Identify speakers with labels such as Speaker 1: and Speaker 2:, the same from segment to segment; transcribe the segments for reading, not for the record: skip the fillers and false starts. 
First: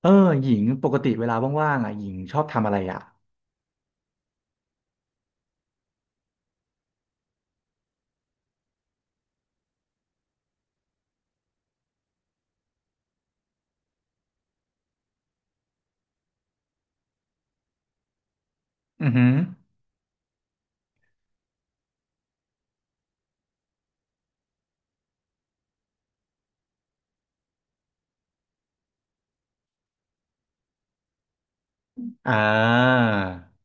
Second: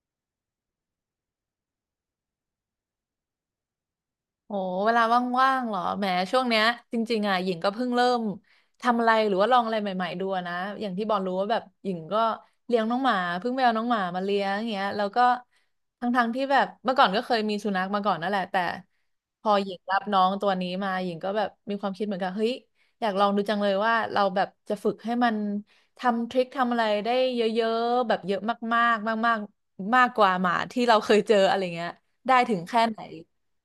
Speaker 1: เออหญิงปกติเวลาว่างๆอ่ะหญิงชอบทำอะไรอ่ะ
Speaker 2: โอ้เวลาว่างๆเหรอแหมช่วงเนี้ยจริงๆอ่ะหญิงก็เพิ่งเริ่มทำอะไรหรือว่าลองอะไรใหม่ๆดูอะนะอย่างที่บอลรู้ว่าแบบหญิงก็เลี้ยงน้องหมาเพิ่งไปเอาน้องหมามาเลี้ยงอย่างเงี้ยแล้วก็ทั้งๆที่แบบเมื่อก่อนก็เคยมีสุนัขมาก่อนนั่นแหละแต่
Speaker 1: อือหือ
Speaker 2: พอหญิงรับน้องตัวนี้มาหญิงก็แบบมีความคิดเหมือนกันเฮ้ยอยากลองดูจังเลยว่าเราแบบจะฝึกให้มันทำทริคทำอะไรได้เยอะๆแบบเยอะมากๆมากๆมากกว่าหมาที่เราเคยเจออะไรเงี้ย
Speaker 1: อ่า
Speaker 2: ได้ถึงแค่ไหน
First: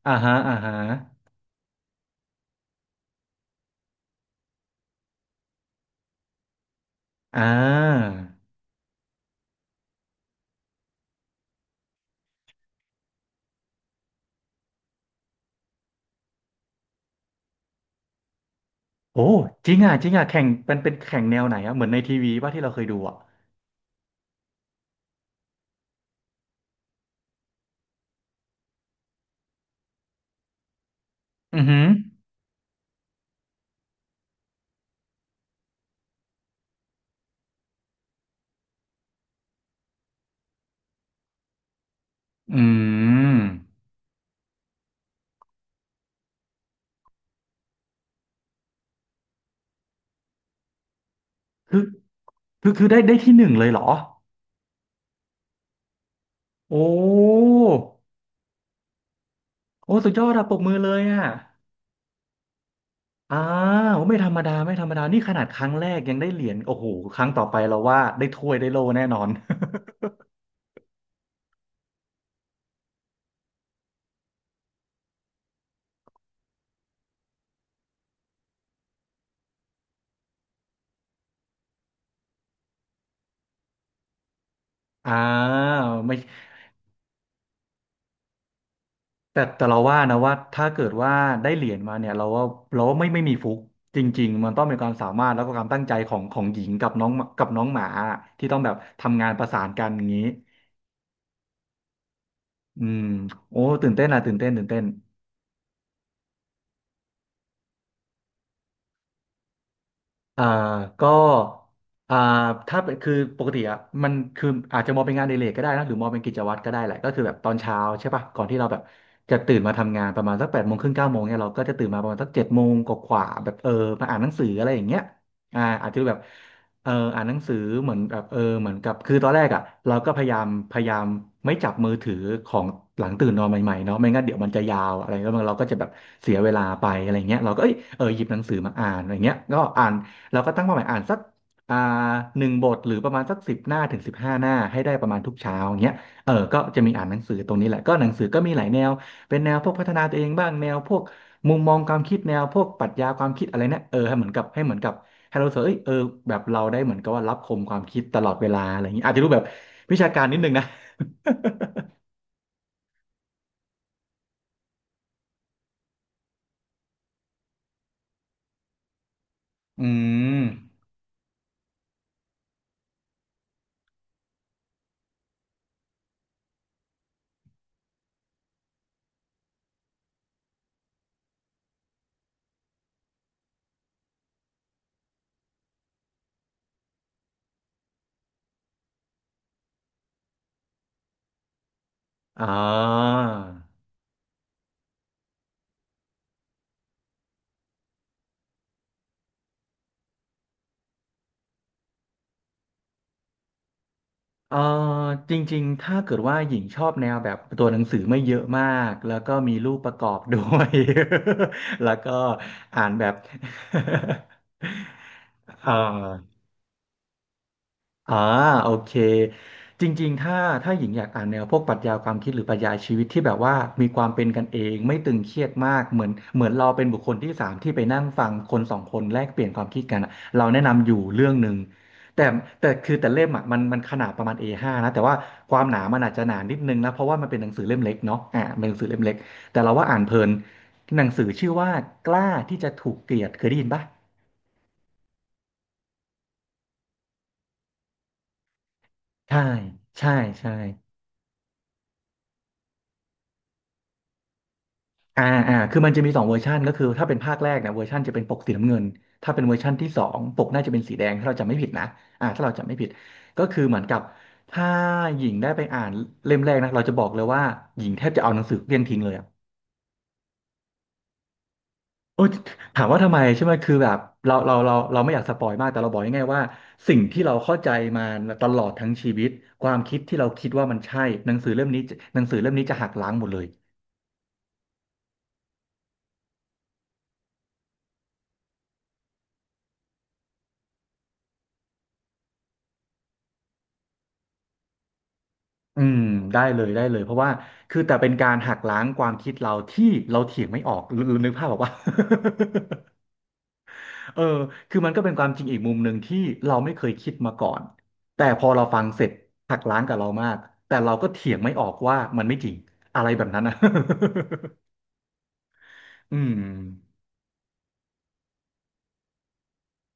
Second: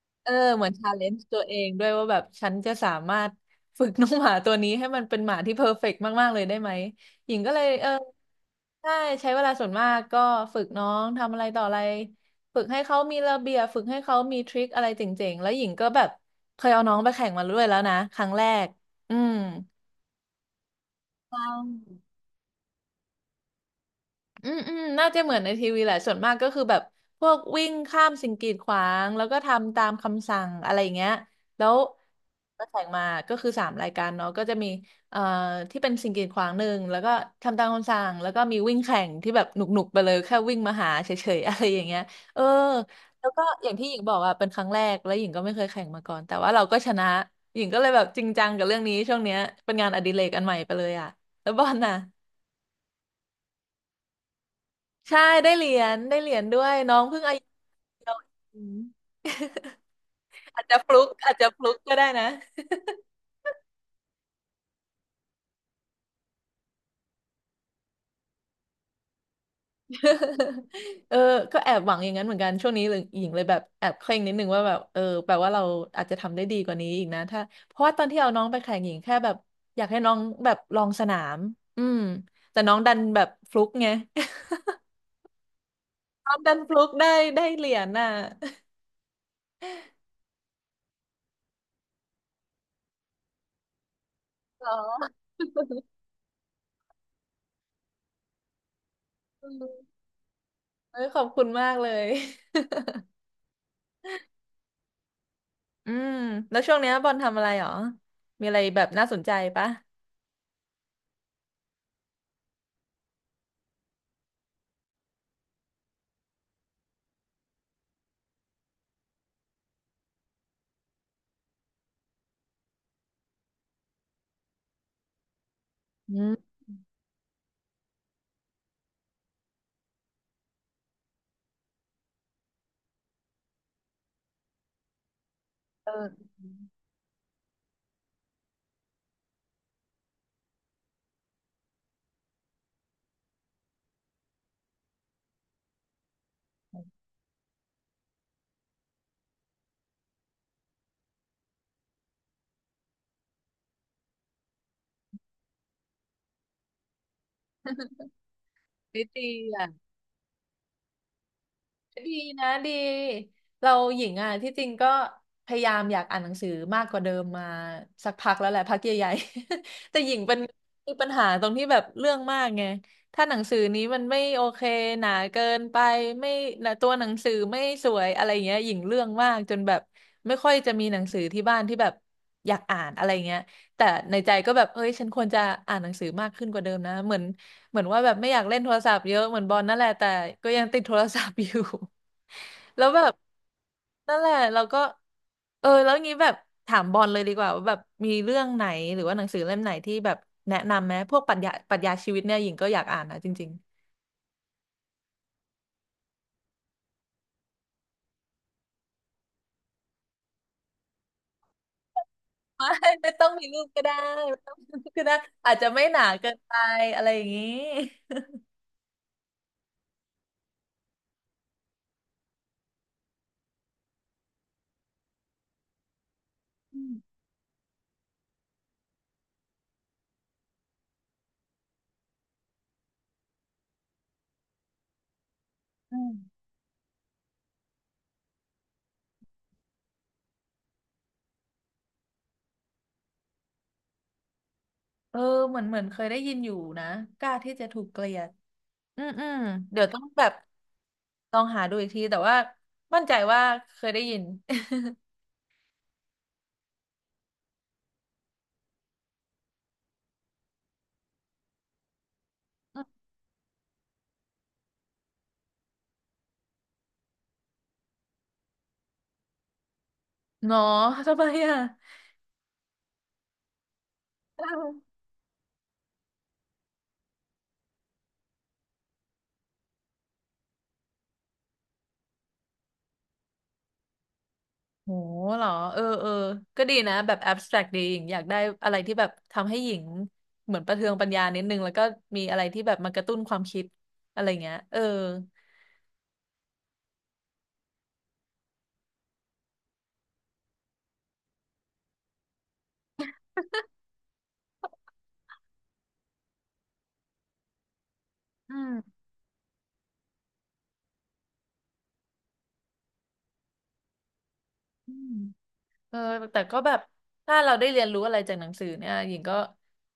Speaker 1: อ่า
Speaker 2: เออ
Speaker 1: ฮะอ่า
Speaker 2: เหมือ
Speaker 1: ฮะ
Speaker 2: นชาเลนจ์ตัวเองด้วยว่าแบบฉันจะสามารถฝึกน้องหมาตัวนี้ให้มันเป็นหมาที่เพอร์เฟกต์มาก ๆ เลยได้ไหมหญิ
Speaker 1: อ่
Speaker 2: งก็เลยเออ
Speaker 1: า
Speaker 2: ใช่ใช้เวลาส่วนมากก็ฝึกน้องทำอะไรต่ออะไรฝึกให้เขามีระเบียบฝึกให้เขามีทริคอะไรเจ๋งๆ แล้วหญิงก็แบบเคยเอาน้องไปแข่งมาด้วยแล้วนะครั้งแรกอื
Speaker 1: โอ้
Speaker 2: ม
Speaker 1: จริงอ่ะจริงอ่ะแข่งเป็นแข่ง
Speaker 2: ใช
Speaker 1: แนวไหนอ่ะเหมือนใน
Speaker 2: ่
Speaker 1: ทีวีป่ะที่เราเคยดูอ่ะ
Speaker 2: อืมอืมน่าจะเหมือนในทีวีแหละส่วนมากก็คือแบบพวกวิ่งข้ามสิ่งกีดขวางแล้วก็ทำตามคำสั่งอะไรอย่างเงี้ย
Speaker 1: อือ
Speaker 2: แล้
Speaker 1: หื
Speaker 2: ว
Speaker 1: อ
Speaker 2: ก็แข่งมาก็คือสามรายการเนาะก็จะมีเอ่อที่เป็นสิ่งกีดขวางหนึ่งแล้วก็ทำตามคำสั่งแล้วก็มีวิ่งแข่งที่แบบหนุกๆไปเลยแค่วิ่งมาหาเฉยๆ อะไรอย่างเงี้ยเออ
Speaker 1: อื
Speaker 2: แล้ว
Speaker 1: ม
Speaker 2: ก็อย่างที่หญิงบอกอะเป็นครั้งแรกแล้วหญิงก็ไม่เคยแข่งมาก่อนแต่ว่าเราก็ชนะหญิงก็เลยแบบจริงจังกับเรื่องนี้ช่วงเนี้ยเป็นงานอดิเรกอันใหม่ไปเลยอะแล้วบอล
Speaker 1: คือ
Speaker 2: น่ะ
Speaker 1: คือได้ที่หนึ่งเลยเหรอ
Speaker 2: ใช่ได้เหรียญได้เหรียญด้วย
Speaker 1: โอ
Speaker 2: น้องเพิ่งอายุ
Speaker 1: ้
Speaker 2: เดียวอืม
Speaker 1: โอ้สุดยอดอะปรบมือเลยอ่ะ
Speaker 2: อาจจะฟลุกก็ได้นะ
Speaker 1: อ่าโอ้ไม่ธรรมดาไม่ธรรมดานี่ขนาดครั้งแรกยังได้เหรียญโอ้โหครั้งต่อไปเราว่าได้ถ้วยได้โล่แน่นอน
Speaker 2: เออก็แอบหวังอย่างนั้นเหมือนกันช่วงนี้หญิงเลยแบบแอบเคร่งนิดนึงว่าแบบเออแปลว่าเราอาจจะทำได้ดีกว่านี้อีกนะถ้าเพราะว่าตอนที่เอาน้องไปแข่งหญิงแค่แบบอยากให้น้องแบบลองสนามอืมแต่น้องดันแบบฟลุกไง
Speaker 1: อ่าไม่
Speaker 2: น้องดันฟลุกได้ได้เหรียญน่ะ
Speaker 1: แต่แต่เราว่านะว่าถ้าเกิดว่าได้เหรียญมาเนี่ยเราว่าไม่มีฟุกจริงๆมันต้อง
Speaker 2: เหรอ
Speaker 1: เป็นความสามารถแล้วก็ความตั้งใจของหญิงกับน้องกับน้องหมาที่ต้องแบบทำงานป
Speaker 2: อื
Speaker 1: ระสา
Speaker 2: ม
Speaker 1: น กันอย่างนี้
Speaker 2: เออขอบคุณมากเลย
Speaker 1: อืมโอ้ตื่นเต้นอ่ะตื่นเต้นตื่นเต้น
Speaker 2: อืมแล้วช่วงเนี้ยบอลทำอะไรหรอมีอะไรแบบน่าสนใจปะ
Speaker 1: อ่าก็อ่าถ้าเป็นคือปกติอ่ะมันคืออาจจะมองเป็นงานอดิเรกก็ได้นะหรือมองเป็นกิจวัตรก็ได้แหละก็คือแบบตอนเช้าใช่ป่ะก่อนที่เราแบบจะตื่นมาทำงานประมาณสัก8 โมงครึ่ง9 โมงเนี่ยเราก็จะตื่นมาประมาณสัก7 โมงกว่าๆแบบเออมาอ่านหนังสืออะไรอย่างเงี้ยอาจจะแบบ
Speaker 2: อืม
Speaker 1: อ่านหนังสือเหมือนแบบเออเหมือนกับคือตอนแรกอ่ะเราก็พยายามไม่จับมือถือของหลังตื่นนอนใหม่ๆเนาะไม่งั้นเดี๋ยวมันจะยาวอะไรแล้วมันเราก็จะแบบ
Speaker 2: เออ
Speaker 1: เสียเวลาไปอะไรเงี้ยเราก็เอ้ยเออหยิบหนังสือมาอ่านอะไรเงี้ยก็อ่าน เราก็ตั้งเป้าหมายอ่านสักอ่าหนึ่งบทหรือประมาณสัก10 หน้าถึง15 หน้าให้ได้ประมาณทุกเช้าอย่างเงี้ยเออก็จะมีอ่านหนังสือตรงนี้แหละก็หนังสือก็มีหลายแนวเป็นแนวพวกพัฒนาตัวเองบ้างแนวพวกมุมมองความคิดแนวพวกปรัชญาความคิดอะไรเนี่ยเออให้เหมือนกับให้เหมือนกับให้เรารู้สึกว่าเอ้ยเออแบบเราได้เหมือนกับว่ารับคมความคิดตลอดเวลาอะไรอย่าง
Speaker 2: ได้
Speaker 1: งี้อาจจะ
Speaker 2: ดี
Speaker 1: ดูแบบ
Speaker 2: อ่ะ
Speaker 1: วิชาการนิดนึงนะ
Speaker 2: ดีนะดีเราหญิงอ่ะที่จริงก็พยายามอยากอ่านหนังสือมากกว่าเดิมมาสักพักแล้วแหละพักใหญ่ๆ
Speaker 1: อื
Speaker 2: แต่หญิงเป็น
Speaker 1: ม
Speaker 2: มีปัญหาตรงที่แบบเรื่องมากไงถ้าหนังสือนี้มันไม่โอเคหนาเกินไปไม่นะตัวหนังสือไม่สวยอะไรอย่างเงี้ยหญิงเรื่องมากจนแบบไม่ค่อยจะมีหนังสือที่บ้านที่แบบอยากอ่านอะไรเงี้ยแต่ในใจก็แบบเอ้ยฉันควรจะอ่านหนังสือมากขึ้นกว่าเดิมนะเหมือน เหมือนว่าแบบไม่อยากเล่นโทรศัพท์เยอะเหมือนบอลนั่นแหละแต่ก็ยังติดโทรศัพท์อยู่
Speaker 1: อ่
Speaker 2: แล้วแบบ
Speaker 1: า
Speaker 2: นั่นแหละเราก็เออแล้วงี้แบบถามบอลเลยดีกว่าว่าแบบมีเรื่องไหนหรือว่าหนังสือเล่มไหนที่แบบแนะนำไหมพวกปรัชญาชีวิตเนี่ยหญิงก็อยากอ่านนะจริง
Speaker 1: เออจริงๆ ถ้าเกิดว่าหญิงชอบแนวแบบตัวหนังสือไม่เยอะมากแล้วก็มีรูปประกอบด้วย แล้วก็
Speaker 2: ๆ
Speaker 1: อ่า
Speaker 2: ไม่
Speaker 1: นแบ
Speaker 2: ไม่
Speaker 1: บ
Speaker 2: ต้องมีรูปก็ได้ไม่ต้องมีรูปก็ได้ อา จ
Speaker 1: เอ
Speaker 2: จะ
Speaker 1: อ
Speaker 2: ไม่หนาเกินไปอะไรอย่างนี้
Speaker 1: อ่าโอเคจริงๆถ้าถ้าหญิงอยากอ่านแนวพวกปรัชญาความคิดหรือปรัชญาชีวิตที่แบบว่ามีความเป็นกันเองไม่ตึงเครียดมากเหมือนเรา
Speaker 2: อื
Speaker 1: เป็น
Speaker 2: ม
Speaker 1: บุคคลที่สามที่ไปนั่งฟังคนสองคนแลกเปลี่ยนความคิดกันอะเราแนะนำอยู่เรื่องหนึ่งแต่แต่เล่มอ่ะมันขนาดประมาณ A5 นะแต่ว่าความหนา
Speaker 2: อื
Speaker 1: มันอาจจะหนา
Speaker 2: ม
Speaker 1: นิดนึงนะเพราะว่ามันเป็นหนังสือเล่มเล็กเนาะอ่าเป็นหนังสือเล่มเล็กแต่เราว่าอ่านเพลินหนังสือชื่อว่ากล้าที่จะถูกเกลียดเคยได้ยินปะ
Speaker 2: เออเหมือนเหมือนเคยได้ยินอยู่นะกล้าที่จะถูกเกลียดอืมอืม
Speaker 1: ใช่
Speaker 2: เดี๋ยวต้อง
Speaker 1: ใช่
Speaker 2: แบบ
Speaker 1: ใช่
Speaker 2: ลองหาดูอีกทีแต่ว่ามั่นใจว่าเคยได้ยิน
Speaker 1: อ่าคือมันจะมีสองเวอร์ชันก็คือถ้าเป็นภาคแรกเนี่ยเวอร์ชันจะเป็นปกสีน้ำเงินถ้าเป็นเวอร์ชันที่สองปกน่าจะเป็นสีแดงถ้าเราจำไม่ผิดนะอ่าถ้าเราจำไม่ผิด ก็คือเหมือนกับถ้าหญิงได้ไปอ่านเล่มแรกนะเราจะบอกเลยว่าหญิงแทบจะเอาหนังสือเลี่ยงทิ้งเลยอะ
Speaker 2: เนาะทำไมอ่ะ
Speaker 1: โอ้ยถามว่าทำไมใช่ไหมคือแบบเราไม่อยากสปอยมากแต่เราบอกง่ายๆว่าสิ่งที่เราเข้าใจมาตลอดทั้งชีวิตความคิดที่เราคิดว่ามันใช่หนังสือเล่มนี้หนังสือเล่มนี้จะหักล้างหมดเลย
Speaker 2: โหเหรอเออเออก็ดีนะแบบ abstract ดีหญิงอยากได้อะไรที่แบบทำให้หญิงเหมือนประเทืองปัญญานิดนึงแล้วก็มีอะไรที่แบบมากระตุ้นความคิดอะไรเงี้ยเออ
Speaker 1: อืมได้เลยได้เลยเพราะว่าคือแต่เป็นการหักล้างความคิดเราที่เราเถียงไม่ออกหรือนึกภาพบอกว่า เออคือมันก็เป็นความจริงอีกมุมหนึ่งที่เราไม่เคยคิดมาก่อนแต่พอ
Speaker 2: อื
Speaker 1: เราฟังเส
Speaker 2: ม
Speaker 1: ร็จหักล้างกับเรามากแต่เราก็เถียงไม่ออกว่ามันไม่จริงอะไรแบบนั้นนะ
Speaker 2: อืม เออ
Speaker 1: อื
Speaker 2: แต่
Speaker 1: ม
Speaker 2: ก็แบบถ้าเราได้เรียนรู้อะไรจากหนังสือเนี่ยหญิงก็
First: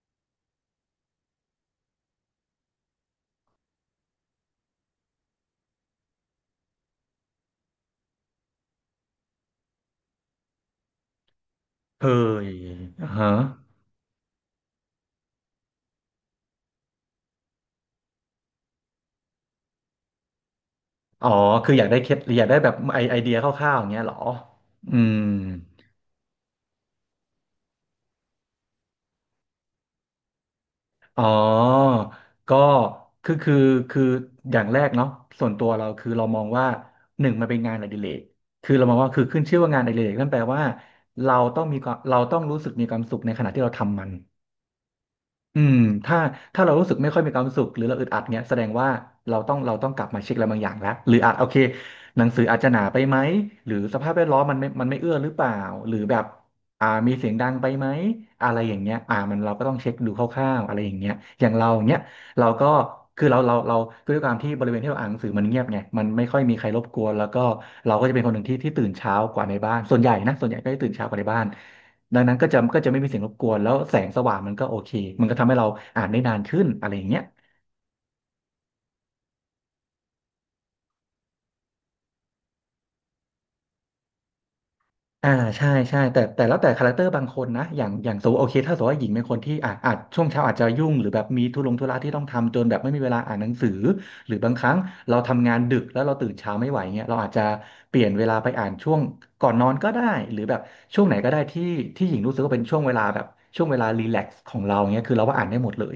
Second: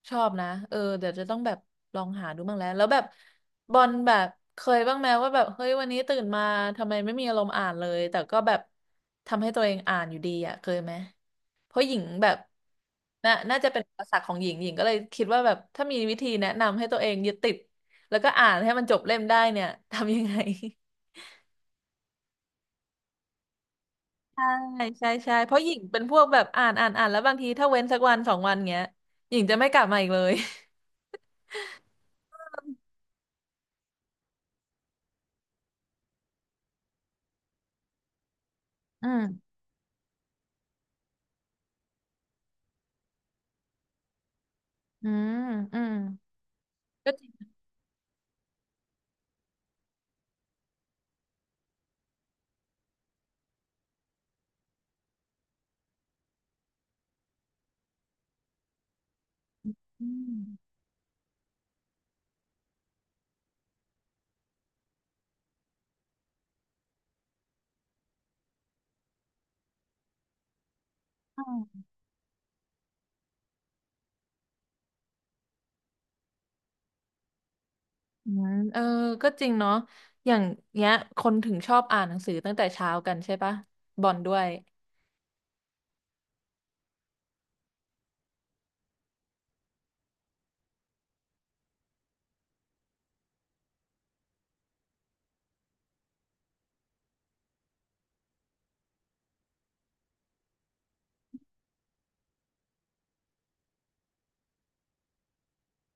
Speaker 2: ชอบนะเออเดี๋ยวจะต้องแบบลองหาดูบ้างแล้วแล้วแบบบอลแบบเคยบ้างไหมว่าแบบเฮ้ยวันนี้ตื่นมาทำไมไม่มีอารมณ์อ่านเลยแต่ก็แบบทำให้ตัวเองอ่านอยู่ดีอ่ะเคยไหมเพราะหญิง
Speaker 1: เค
Speaker 2: แบบ
Speaker 1: ยฮะ
Speaker 2: น่าจะเป็นอุปสรรคของหญิงหญิงก็เลยคิดว่าแบบถ้ามีวิธีแนะนำให้ตัวเองยึดติดแล้วก็อ่านให้มันจบเล่มได้เนี่ยทำยังไง
Speaker 1: อ๋อคืออยากได้เคล็ดอยากได้แบบไอเดียคร่าวๆอย่างเงี้ยเหรอ
Speaker 2: ใช่
Speaker 1: อื
Speaker 2: ใช่
Speaker 1: ม
Speaker 2: ใช่เพราะหญิงเป็นพวกแบบอ่านอ่านอ่านแล้วบางทีถ้าเว้นสักวันสองวันเงี้ยหญิงจะไม่กลับมาอีกเลย
Speaker 1: อ๋อก็คือคือคืออย่างแรกเนาะส่วนตัวเราคือเรามองว่า หนึ่งมันเป็นงานอดิเรกคือเรามอง
Speaker 2: อื
Speaker 1: ว่าคือขึ้น
Speaker 2: ม
Speaker 1: ชื่อว่างานอดิเรกนั่นแปลว่าเราต้องรู้สึกมีความสุขในขณะที่เราทำมัน
Speaker 2: อืม
Speaker 1: อืม
Speaker 2: อืม
Speaker 1: ถ้าถ้าเรารู้สึกไม่
Speaker 2: ก็
Speaker 1: ค่อย
Speaker 2: จริ
Speaker 1: มีความ
Speaker 2: ง
Speaker 1: สุขหรือเราอึดอัดเนี้ยแสดงว่าเราต้องกลับมาเช็คอะไรบางอย่างแล้วหรืออาจโอเคหนังสืออาจจะหนาไปไหมหรือสภาพแวดล้อมมันไม่เอื้อหรือเปล่าหรือแบบมีเสียงดังไปไหมอะไรอย่างเงี้ยมันเราก็ต้องเช็ค
Speaker 2: อื
Speaker 1: ดูค
Speaker 2: ม
Speaker 1: ร่าวๆอะไรอย่างเงี้ยอย่างเราเนี้ยเราก็คือเราคือด้วยความที่บริเวณที่เราอ่านหนังสือมันเงียบไงมันไม่ค่อยมีใครรบกวนแล้วก็เราก็จะเป็นคนหนึ่งที่ตื่นเช้ากว่าในบ้านส่วนใหญ่นะส่วนใหญ่ก็จะตื่นเช้ากว่าในบ้า
Speaker 2: อื
Speaker 1: น
Speaker 2: ม
Speaker 1: ดังนั้นก็จะไม่มีเสียงรบกวนแล้วแสงสว่างมันก็โอเคมันก็ทำให้เราอ่านได้นานขึ้นอะไรอย่างเงี้ย
Speaker 2: อืมเออก็จริงเนาะอย่างเงี้ยคนถึงชอบอ่านหนังสือตั้งแต่เช้ากันใช่ปะบอลด้วย
Speaker 1: อ่าใช่ใช่แต่แล้วแต่คาแรคเตอร์บางคนนะอย่างสมมติโอเคถ้าสมมติว่าหญิงเป็นคนที่อาจช่วงเช้าอาจจะยุ่งหรือแบบมีธุระที่ต้องทำจนแบบไม่มีเวลาอ่านหนังสือหรือบางครั้งเราทำงานดึกแล้วเราตื่นเช้าไม่ไหวเงี้ยเราอาจจะเปลี่ยนเวลาไปอ่านช่วงก่อนนอนก็ได้หรือแบบช่วงไหนก็ได้ที่หญิงรู้สึกว่าเป็นช่วงเวลาแบบช่วงเวลารีแลกซ์ของเราเงี้ยคือเราว่าอ่านได้หมดเลย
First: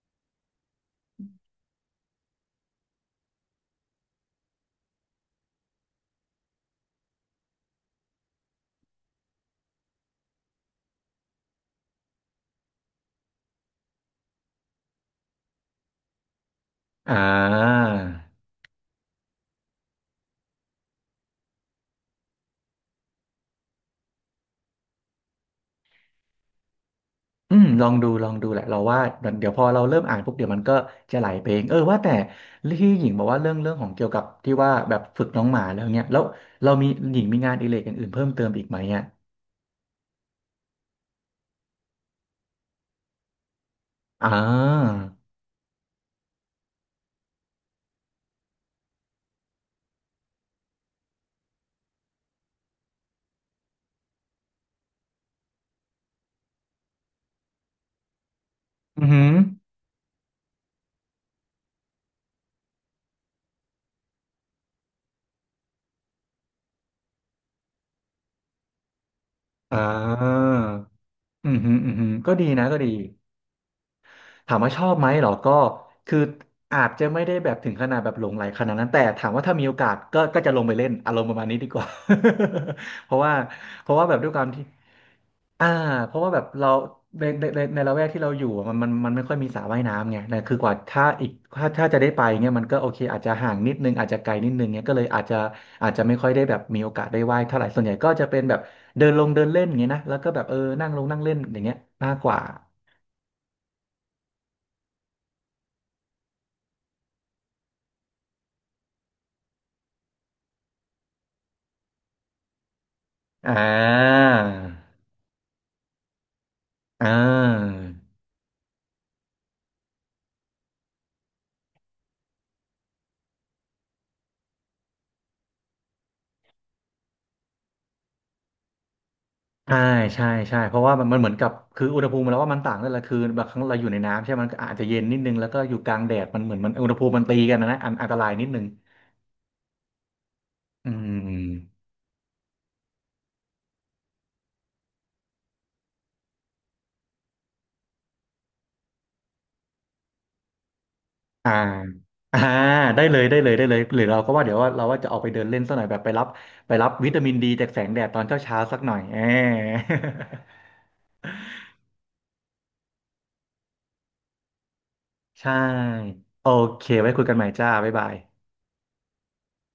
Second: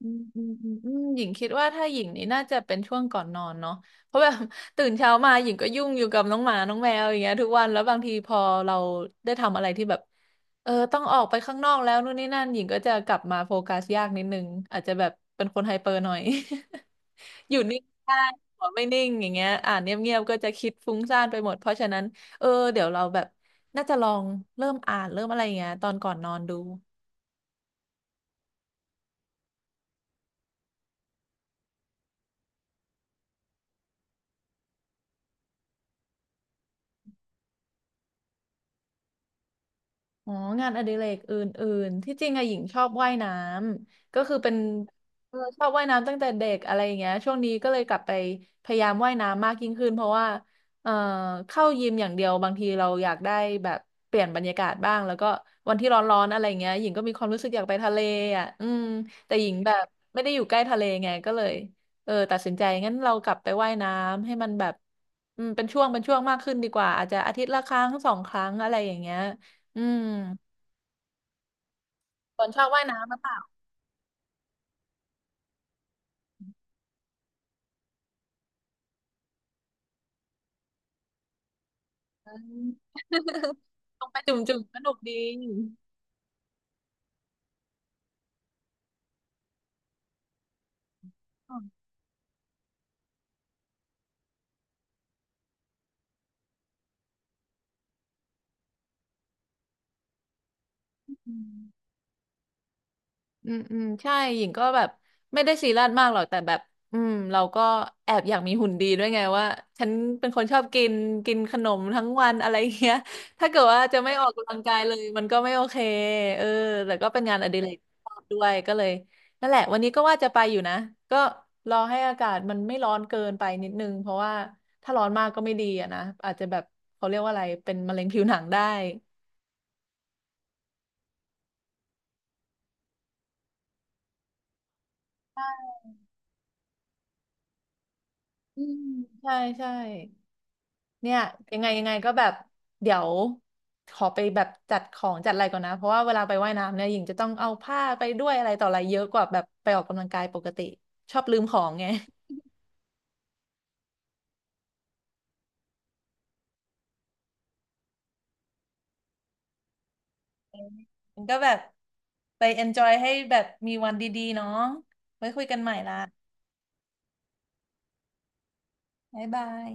Speaker 2: อืมอืมอืมอืมหญิงคิดว่าถ้าหญิงนี่น่าจะเป็นช่วงก่อนนอนเนาะเพราะแบบ ตื่นเช้ามาหญิงก็ยุ่งอยู่กับน้องหมาน้องแมวอย่างเงี้ยทุกวันแล้วบางทีพอเราได้ทำอะไรที่แบบเออต้องออกไปข้างนอกแล้วนู่นนี่นั่นหญิงก็จะกลับมาโฟกัสยากนิดนึงอาจจะแบบเป็นคนไฮเปอร์หน่อย
Speaker 1: อ่
Speaker 2: อยู่นิ่ง
Speaker 1: า
Speaker 2: ไม่ได้หัวไม่นิ่งอย่างเงี้ยอ่านเงียบๆก็จะคิดฟุ้งซ่านไปหมดเพราะฉะนั้นเออเดี๋ยวเราแบบน่าจะลองเริ่มอ่านเริ่มอะไรอย่างเงี้ยตอนก่อนนอนดู
Speaker 1: อืมลองดูลองดูแหละเราว่าเดี๋ยวพอเราเริ่มอ่านปุ๊บเดี๋ยวมันก็จะไหลไปเองเออว่าแต่ที่หญิงบอกว่าเรื่องของเกี่ยวกับที่ว่าแบบฝึกน้องหมาแล้วเนี่ยแล้วเรามีหญิงมีงานอดิเรกอย่างอื่นเพิ่มเติมอีกไหมอ่ะ
Speaker 2: อ๋องานอดิเรกอื่นๆที่จริงอะหญิงชอบว่ายน้ำก็
Speaker 1: อ่
Speaker 2: คือเป็น
Speaker 1: า
Speaker 2: เออชอบว่ายน้ำตั้งแต่เด็กอะไรอย่างเงี้ยช่วงนี้ก็เลยกลับไปพยายามว่ายน้ำมากยิ่งขึ้นเพราะว่าเอ่อเข้ายิมอย่างเดียวบางทีเราอยากได้แบบเปลี่ยนบรรยากาศบ้างแล้วก็วันที่ร้อนๆอะไรเงี้ยหญิงก็มีความรู้สึกอยากไปทะเลอ่ะอืม
Speaker 1: อือหือ
Speaker 2: แต่หญิงแบบไม่ได้อยู่ใกล้ทะเลไงก็เลยเออตัดสินใจงั้นเรากลับไปว่ายน้ำให้มันแบบอืมเป็นช่วงมากขึ้นดีกว่าอาจจะอาทิตย์ละครั้งสองครั้งอะไรอย่างเงี้ย
Speaker 1: อ่
Speaker 2: อืม
Speaker 1: าอืมฮึมอืมฮึมก็
Speaker 2: ฝ
Speaker 1: ดี
Speaker 2: นช
Speaker 1: นะ
Speaker 2: อบ
Speaker 1: ก็
Speaker 2: ว่าย
Speaker 1: ดี
Speaker 2: น้ำหรือเปล่า
Speaker 1: ถามว่าชอบไหมเหรอก็คืออาจจะไม่ได้แบบถึงขนาดแบบหลงใหลขนาดนั้นแต่ถามว่าถ้ามีโอกาสก็ก็จะลงไปเล่นอารมณ์ประมาณนี้ดีกว่า
Speaker 2: เออ
Speaker 1: เพราะว่าเพราะ
Speaker 2: ล
Speaker 1: ว่า
Speaker 2: ง
Speaker 1: แบ
Speaker 2: ไป
Speaker 1: บด้วยความ
Speaker 2: จุ่ม
Speaker 1: ที่
Speaker 2: ๆสนุกดี
Speaker 1: อ่าเพราะว่าแบบเราในละแวกที่เราอยู่อะมันไม่ค่อยมีสระว่ายน้ำไงแต่คือกว่าถ้าอีกถ้าจะได้ไปเงี้ยมันก็โอเคอาจจะห่างนิดนึงอาจจะไกลนิดนึงเงี้ยก็เลยอาจจะไม่ค่อยได้แบบมีโอกาสได้ว่ายเท่าไหร่ส่วนใหญ่ก็จะเป็นแบบเดินลงเดินเล่นอย่างเงี้ยนะแล้วก็แบบเออนั่งลงนั่งเล่น
Speaker 2: อื
Speaker 1: อย่างเงี้ย
Speaker 2: ม
Speaker 1: มากกว่า
Speaker 2: อืมอืมใช่หญิงก็แบบไม่ได้ซีเรียสมากหรอกแต่แบบอืมเราก็แอบอยากมีหุ่นดีด้วยไงว่าฉันเป็นคนชอบกินกินขนมทั้งวันอะไรเงี้ย ถ้า
Speaker 1: อ่
Speaker 2: เกิดว่าจะไม่ออ
Speaker 1: า
Speaker 2: กกำลังกายเลยมันก็ไม่โอเคเออแต่
Speaker 1: อ่
Speaker 2: ก็เป็นงานอดิเร
Speaker 1: า
Speaker 2: กที่ชอบด้วยก็เลยนั่นแหละวันนี้ก็ว่าจะไปอยู่นะก็รอให้อากาศมันไม่ร้อนเกินไปนิดนึงเพราะว่าถ้าร้อนมากก็ไม่ดีอะนะอาจจะแบบเขาเรียกว่าอะไรเป็นมะเร็งผิวหนังได้
Speaker 1: ใช่ใช่ใช่เพราะว่ามันเหมือนกับคืออุณหภูมิแล้วว่ามันต่างนั่นแหละคือบางครั้งเราอยู่ในน้ำใช่ไหมมันก็อาจจะเย็นนิดนึงแล้วก็อยู่กลางแดดมันเหมือนมันอุณหภูมิมันตีกันนะอันตรายนิดนึ
Speaker 2: อื
Speaker 1: ง
Speaker 2: มใช่ใช่
Speaker 1: อื
Speaker 2: เนี่ยยังไง
Speaker 1: ม
Speaker 2: ยังไงก็แบบเดี๋ยวขอไปแบบจัดของจัดอะไรก่อนนะเพราะว่าเวลาไปว่ายน้ำเนี่ยหญิงจะต้องเอาผ้าไปด้วยอะไรต่ออะไรเยอะกว่าแบบไปออกกำลังกายปกติชอบลืม
Speaker 1: อ่า
Speaker 2: ของไง
Speaker 1: อ่าได้เลยได้เลย ได้เลย หรือเราก็ว่าเดี๋ยวเราว่าจะออกไปเดินเล่นสักหน่อยแบบไปรับ ไปรับวิตามินดีจากแสงแดดตอนเช้าเช้าสักหน่อยเออ
Speaker 2: มันก็แบบไป enjoy ให้แบบมีวันดีๆเนาะไว้ คุย
Speaker 1: ใช่
Speaker 2: กันใหม่ละ
Speaker 1: โอเค ไว้คุยกันใหม่จ้า บ๊ายบาย
Speaker 2: บ๊ายบาย